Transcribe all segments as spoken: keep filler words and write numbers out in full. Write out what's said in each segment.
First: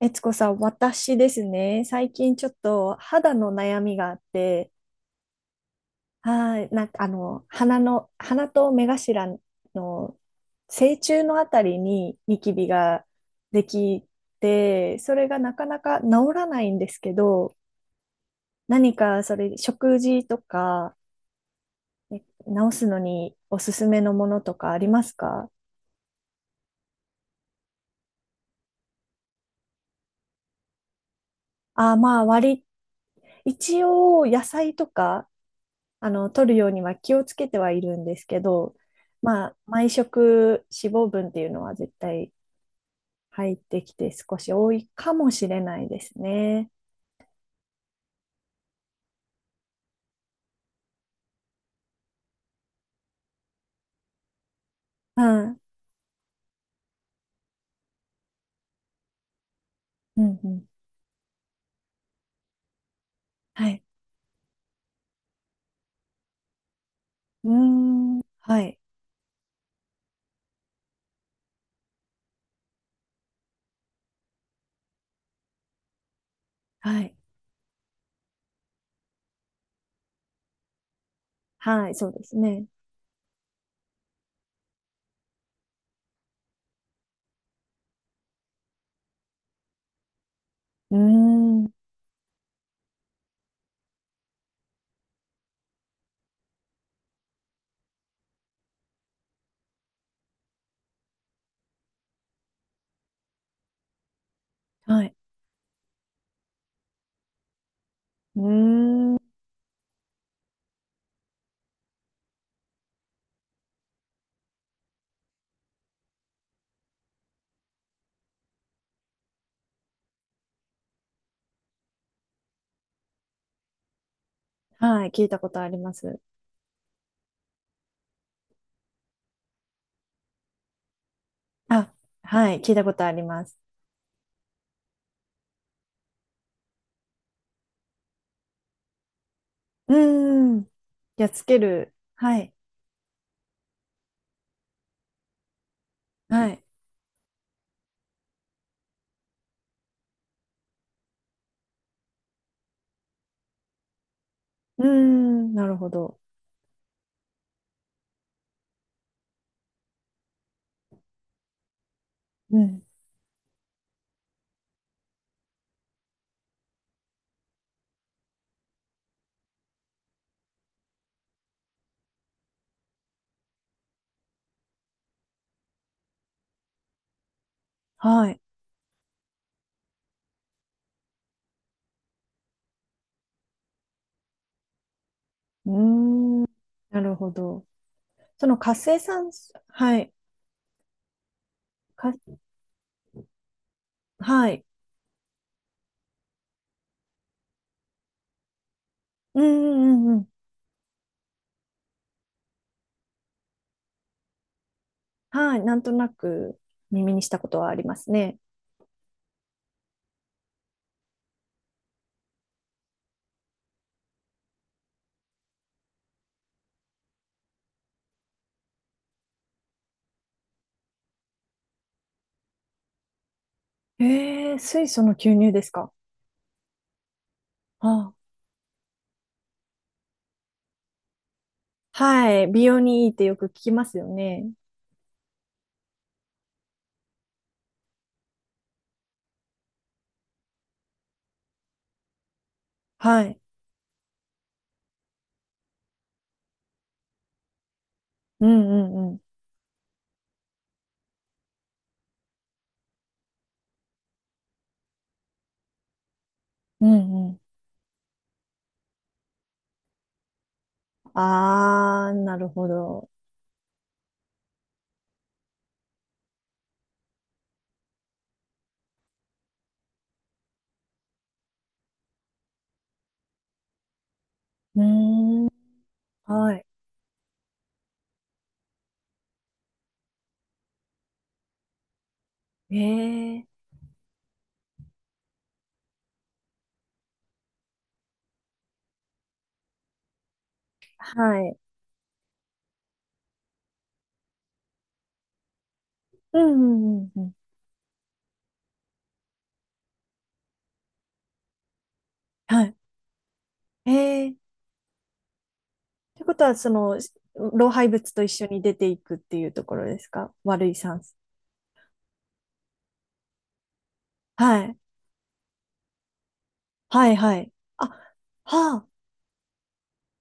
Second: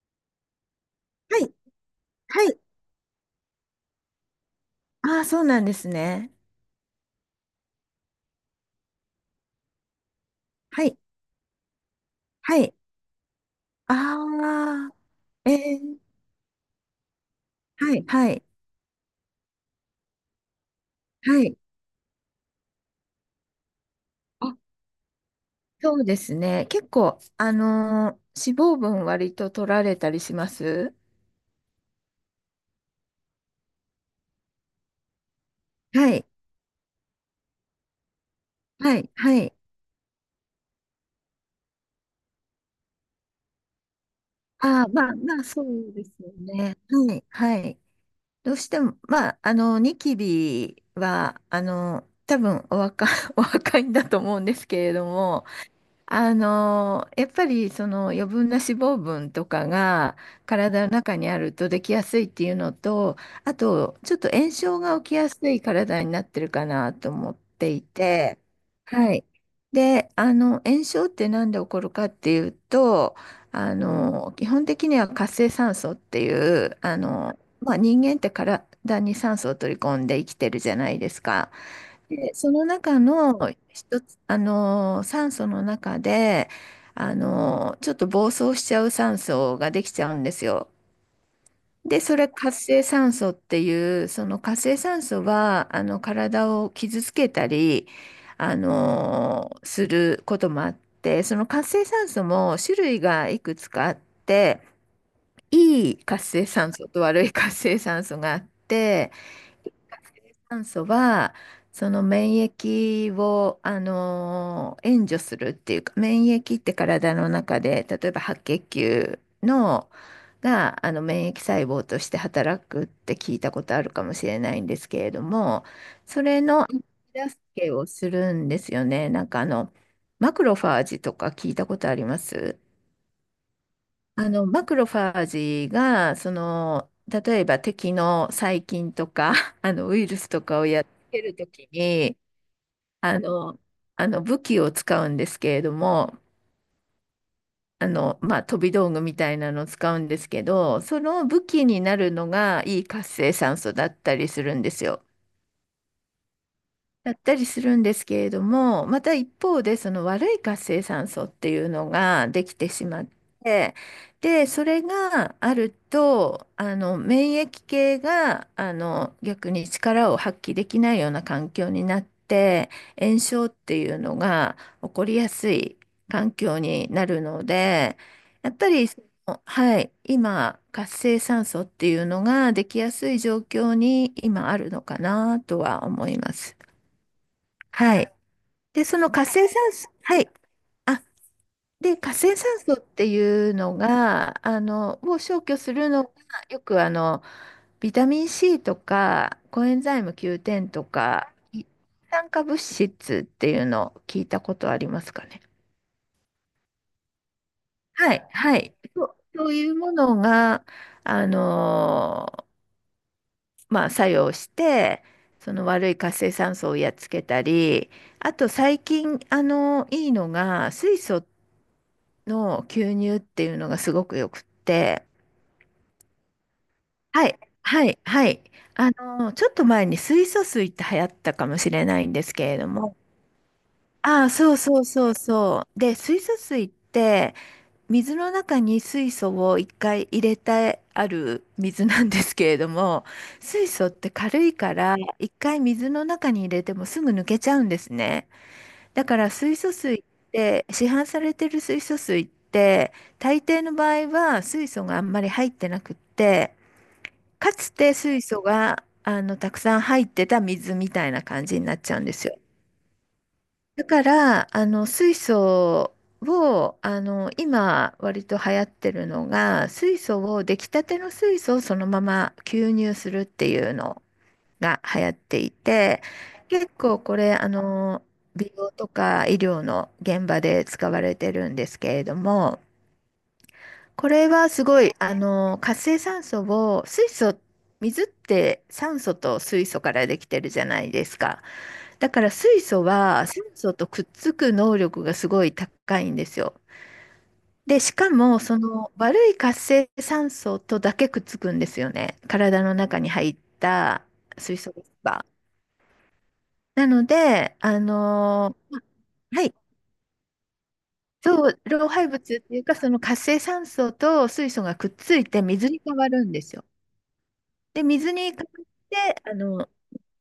えつこさん、私ではすい、ね、最近ちょはっい。と肌の悩みがあって、ああ、そうなんですね。はい、なんかあの、鼻の、鼻と目頭のは正い、中のあたりにニキはビい。ができあて、それがあ、なかえなか治え、らないんですけど、はい、はい、何かそれ、食事とか、はい。え治すのにおすすめのものとあ、かありますか？そうですね。結構、あのー脂肪分割と取られたりします。あ、まあ、割り、一応野菜とかはあい、の、取るようには気をつけてはいるんですけど、はい、はまい。あ、毎食脂肪分っていうのは絶対入ってきて少し多あいあ、まかあ、もまあ、しれそないうでですすよね。ね。はい、はい。どうしても、まあ、あの、ニキビは、あの、多分お若、お若いんだと思うんですけれどはも、い。あのーやっぱりその余分な脂肪分とかがうんうん。体の中にあるとできやすいっていうのと、あはい。とちょっと炎症が起きやすい体になってるかなと思っうーていん。て、はい。はい。で、あの炎症って何で起こるかっていうと、あの基本的には活性酸素っていう、あはい。の、まあ、人間って体に酸素を取り込んで生きてるじゃないですか。はい。そうでで、すそのね。中の一つ、あのー、酸素の中で、あのー、ちょっと暴走しちゃう酸素ができちゃうんですよ。うーん。で、それ活性酸素っていう、その活性酸素は、あの、体を傷つけたり、あのー、することもあって、その活性酸素も種類がいくつかあって、はい。いい活性酸素と悪い活性酸素があうって、ーん。酸素はその免疫を、あのー援助するっていうか、免疫って体の中で例えば白血球のがあの免疫細胞として働くって聞いたことあるかもしれないんですけはい。れど聞いたことも、あります。それの手助けをするんですよね。なんかあのマクロファージとか聞いたことあ、ありまはす？い。聞いたことあります。あの、マクロファージが、その、例えば敵の細菌とか、あの、うウイルスとーかをん。やっつけやっるつとけきる。に、はい。あの、あの、武器を使うんですけれども、はい。あの、まあ、飛び道具みたいなのを使うんですけど、その武器になるのがいい活性酸素だったりするんでうすーよ。ん。なるほど。やったりするんですけれども、また一方でその悪い活性酸素っていうのができうてん。しまって、で、それがあると、あの免疫系があの逆に力を発揮できないような環境になって、炎症っていうのが起こりやすい環境になるので、はい。やっぱりその、はい、今、活性酸素っていうのができやすい状況に今あるのかなとうは思いまーん、す。なるほど。はい。その活で、性その酸活性素、酸素、はい、はい。あ、で、か、活性酸素っていうのが、はあい。の、を消去するのが、よくあの、ビタミン C とか、うんコエンうザイんうム んうん。キューテン とか、い酸化物質っていうのを聞いたことありますかね？はい、なんとなく耳にしたことはありますはい、ね。はい。そう、そういうものが、あのーまあ、作用して、その悪い活性酸素をやっつけたり、あと最近、あのいいのが、水素っの牛乳っていうのがすごくよくっえー、水素て、の吸入ですか？はい、はい、あ、はい。あの、ちょっと前に水素水って流行ったかもしれないんではすけい、れ美ど容も、にいいってよく聞きますよああ、ね。そうそうそうそう。で、水素水って水の中に水素を一回入れてある水なんですけれども、はい。水素って軽いから一回水の中に入れてもすぐ抜けちゃうんですね。うんうだんうかん。ら水素水って、市販されてる水素水って大抵の場合は水素があんまり入ってなくって、うんうん。かつて水素があのたくさん入ってた水みたいな感じになっちゃうんあでー、すなよ。るほど。だからあの水素をあの今割と流行ってるのが、水素を出来たての水素をそのまま吸入するっていうのがう流行ってーん、いて、は結構これ、あの、美容とか医療の現場で使われてるんですけれども、い。えー、これはすごい、あの、活性酸素を、水素、水って酸素と水素からできてるじゃないですはか。い。だから水素は酸素とくっつく能力がすごい高いんでうすんよ。うんうんうん。で、しかも、その悪い活性酸素とだけくっつくんですよね。は体のい。中に入ったえー水素が。ってことは、そなの、ので、老あ廃物と一緒のに出ーまていくってはいうい、ところですか？悪い酸素。そう、老廃物っていうか、その活性酸素と水素はい。がくっついて水に変わるんですよ。はい、はい。で、あ、水に変わっはあ、て、あの、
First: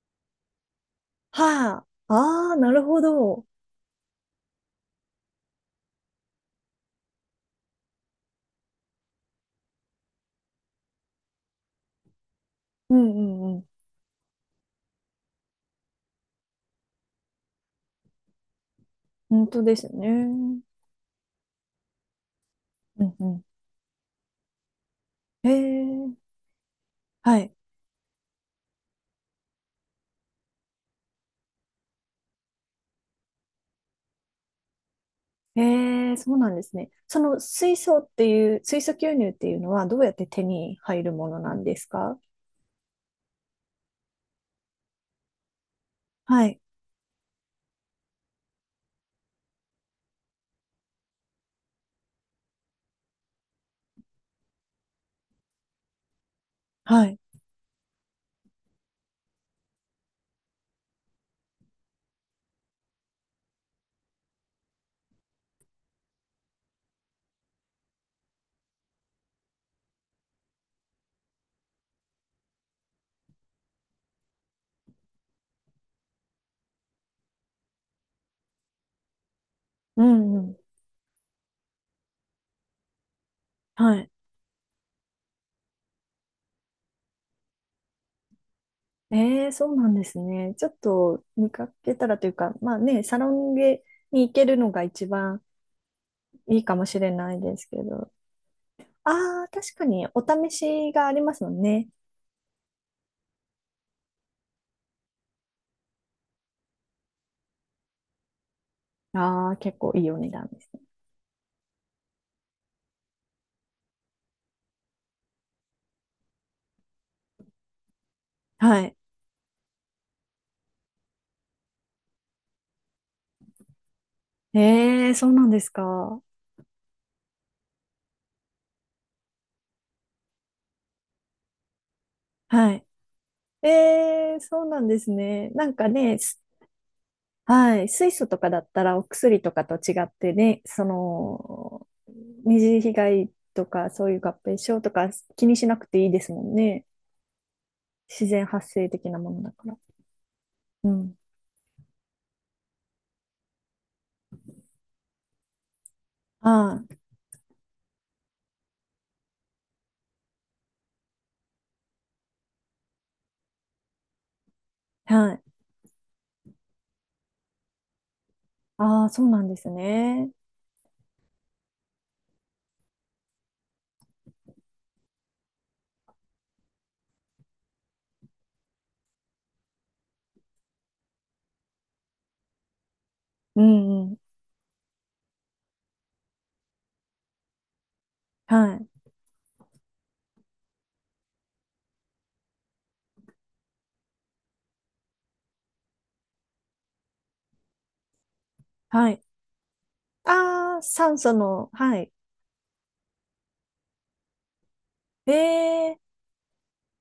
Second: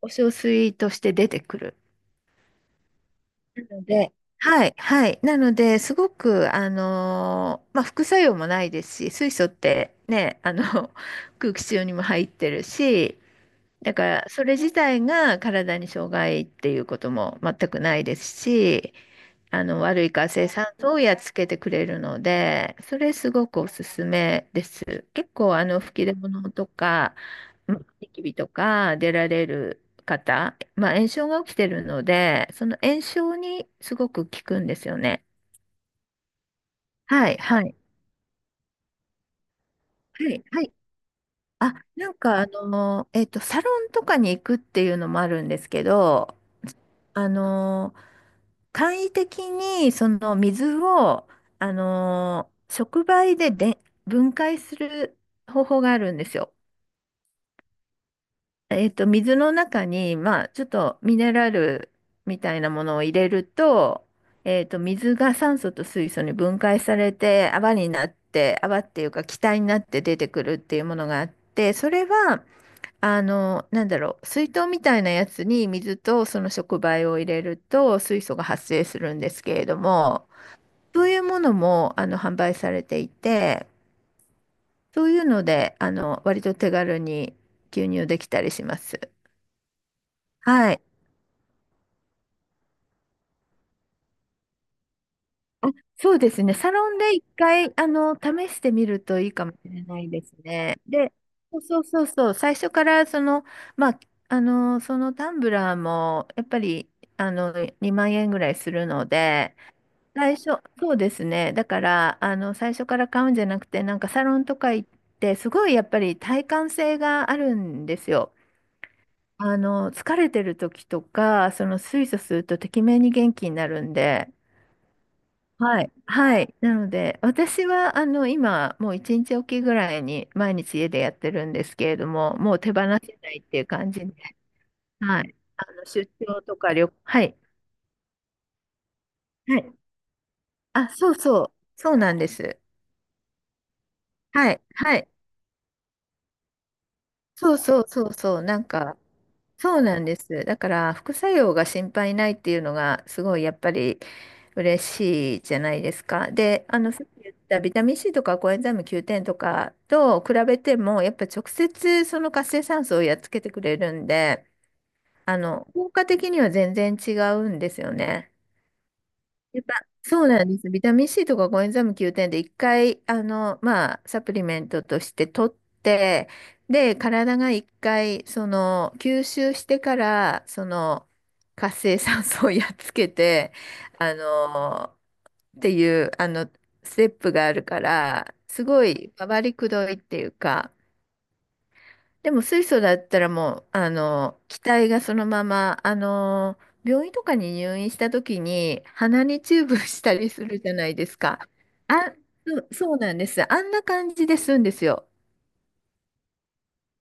お小水として出てくる。はあ、ああ、なるほど。なので、はい、はい。なので、すごく、あのーまあ、副作用もないですし、水素ってね、あの、空気中にも入ってるうんし、うんうん。だから、それ自体が体に障害っていうことも全くないですし、本当あでのす悪ね。うい活性ん酸素をやっつけてくれるので、そうれすん。ごくおすすめです。結へ構あの吹きえ、出物とか、はい。うん、ニキビとか出られる方、まあ、炎症が起きてるので、その炎症にすごく効くんですよね。へえ、そうなんですね。そはい、のはい、水素っていう、水素吸入っていうのはどうやっては手い、はい。に入るものなんあ、ですなんか？かあの、えっと、サロンとかに行くっていうのもあるんですけど、はい。あのー簡易的にその水を、あのー触媒で、で分解する方法があるんですよ。はい。えっと、水の中に、まあ、ちょっとミネラルみたいなものを入れると、えっと、水が酸素と水素に分解されて泡になって、泡っていうか気体になって出てくるっていうものがあって、それはあの、なんだろう、水筒みたいなやつに水とその触媒を入れると水素が発生するんですけれどうも、んうん。そういうものもあの販売されていて、はい。そういうので、あの、割と手軽に吸入できたりします。ええ、そうなんですね。ちょはっい。と見かけたらというか、まあね、サロンゲに行けるのが一番あ、そうですね。いいサかもロしンれで一ないです回、けあど。の、試してみるといいあかあ、もし確れかなにいおです試ね。しがあで、りますもそんうそうね。そうそう、最初からその、まあ、あの、そのタンブラーも、やっぱり、あの、にまん円ぐらいするのあで、あ、結構いいお値最段初、ですね。そうですね。だから、あの、最初から買うんじゃなくて、なんかサロンとか行って、すごいやっぱり体感性があるんですよ。はい。あの、疲れてる時とか、その水素するとてきめんに元気になるんで、ええ、そうなんですはい。か？はい。なので、私は、あの、今、もう一日おきぐらいに毎日家でやってるんですけれども、もう手は放い。せないっていうえ感じで、え、そうなんですはい。ね。あなんの、か出ね、張すとか旅行、はい。はい。水素とかだったらお薬とはかい。と違ってね、そあ、そうそう。の、そうなんで二す。次被害とかそういう合は併い。症とはかい。気にしなくていいですもんね。そうそうそう自そう、然なん発生か、的なものだから。そうなんです。だかうら、副ん。作用が心配ないっていうのが、すごいやっぱり嬉しいじゃないですか。で、ああの、さっき言ったビタミン C とかコエンザイム キューテン とかと比べても、やっぱ直接その活性酸素をやっつけてくれるんで、あ、はあい。の、効果的には全然違うんですよね。ああ、そうなんでやっすぱ、そうね。なんです。ビタミン C とかコエンザイム キューテン で一回、あの、まあ、サプリメントとして取って、で、体が一回、その、吸収してから、その、活性酸素をやっつけて、うんうあん。の、っていう、あの、ステップがあるから、すはごい。い、回りくどいっていうか、でも水素だったらもう、あの、気体がそのまま、あの、病院とかに入院した時にはい。鼻にチューブしたりするじゃああ、ないで酸す素か。の、はい。あ、そうそうなんです。あんな感じで吸うんですよ。ええ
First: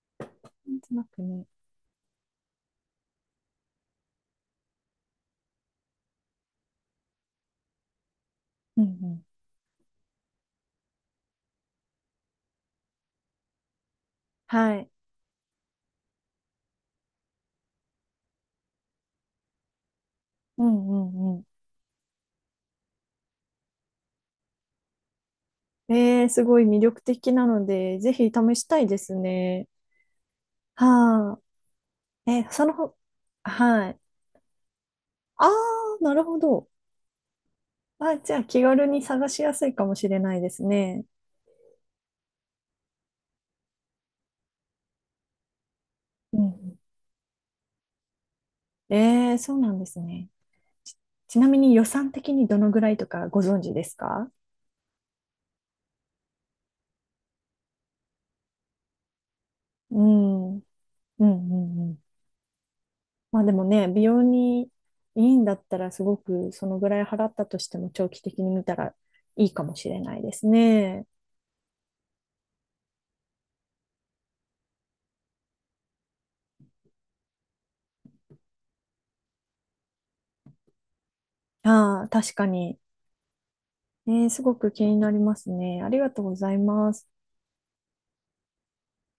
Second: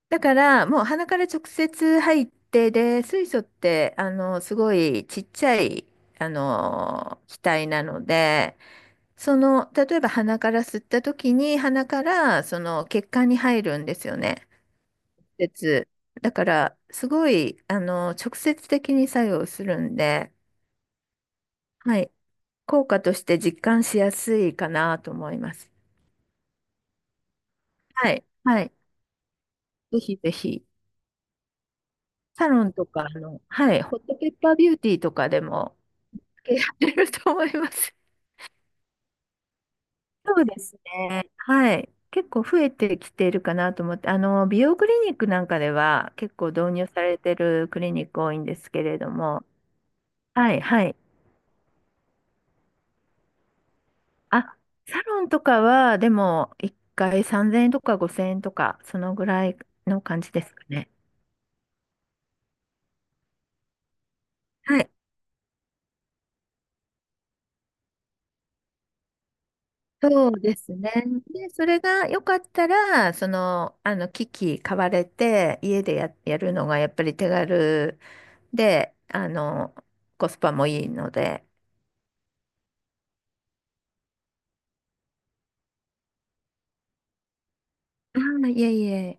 だからーなんもうとな鼻かくら直ね。接入って、で、水素って、あの、すごいちっちゃい、あの、気体なので、うんうん。その、例えば鼻から吸った時に鼻からその血管に入るんですよね。はい。接。だから、すごい、あの、直接的に作用するんで、うんうんうはい。効果として実感しやすいかなと思います。ん。ええすごい魅力的なので、ぜはい。ひ試はしい。たいですね。ぜひぜひ。はあ。え、サロそンのとほ、か、あの、はい。はホい。ットペッパービューティーとかでああ、も、なるほやど。ってると思います。あ、じゃあ気軽に探しやすいかもしれないそうでですすね。ね。はい。結構増えてきているかなと思って、あの、美容クリニックなんかでは結うんう構導ん。入されてるクリニック多いんですけれどええも、そうなんですね。はい、はちい。ちなみに予算的にどのぐらいとかご存知ですか？あ、サロンとかは、でも、一回さんぜんえんとかごせんえんとか、そのぐらいうの感じですん。うんかね。うんうん。まあでもね、美容にいはい。いんだったらすごくそのぐらい払ったとしても長期的に見たらいいかもしれないそでうすですね。ね。で、それが良かったら、その、あの、機器買われて、家でや、やるのがやっぱり手軽で、あの、コスパもいいので、ああ、確かに。えーすごく気になりますね。ありがとうございます。ああ、いえいえ。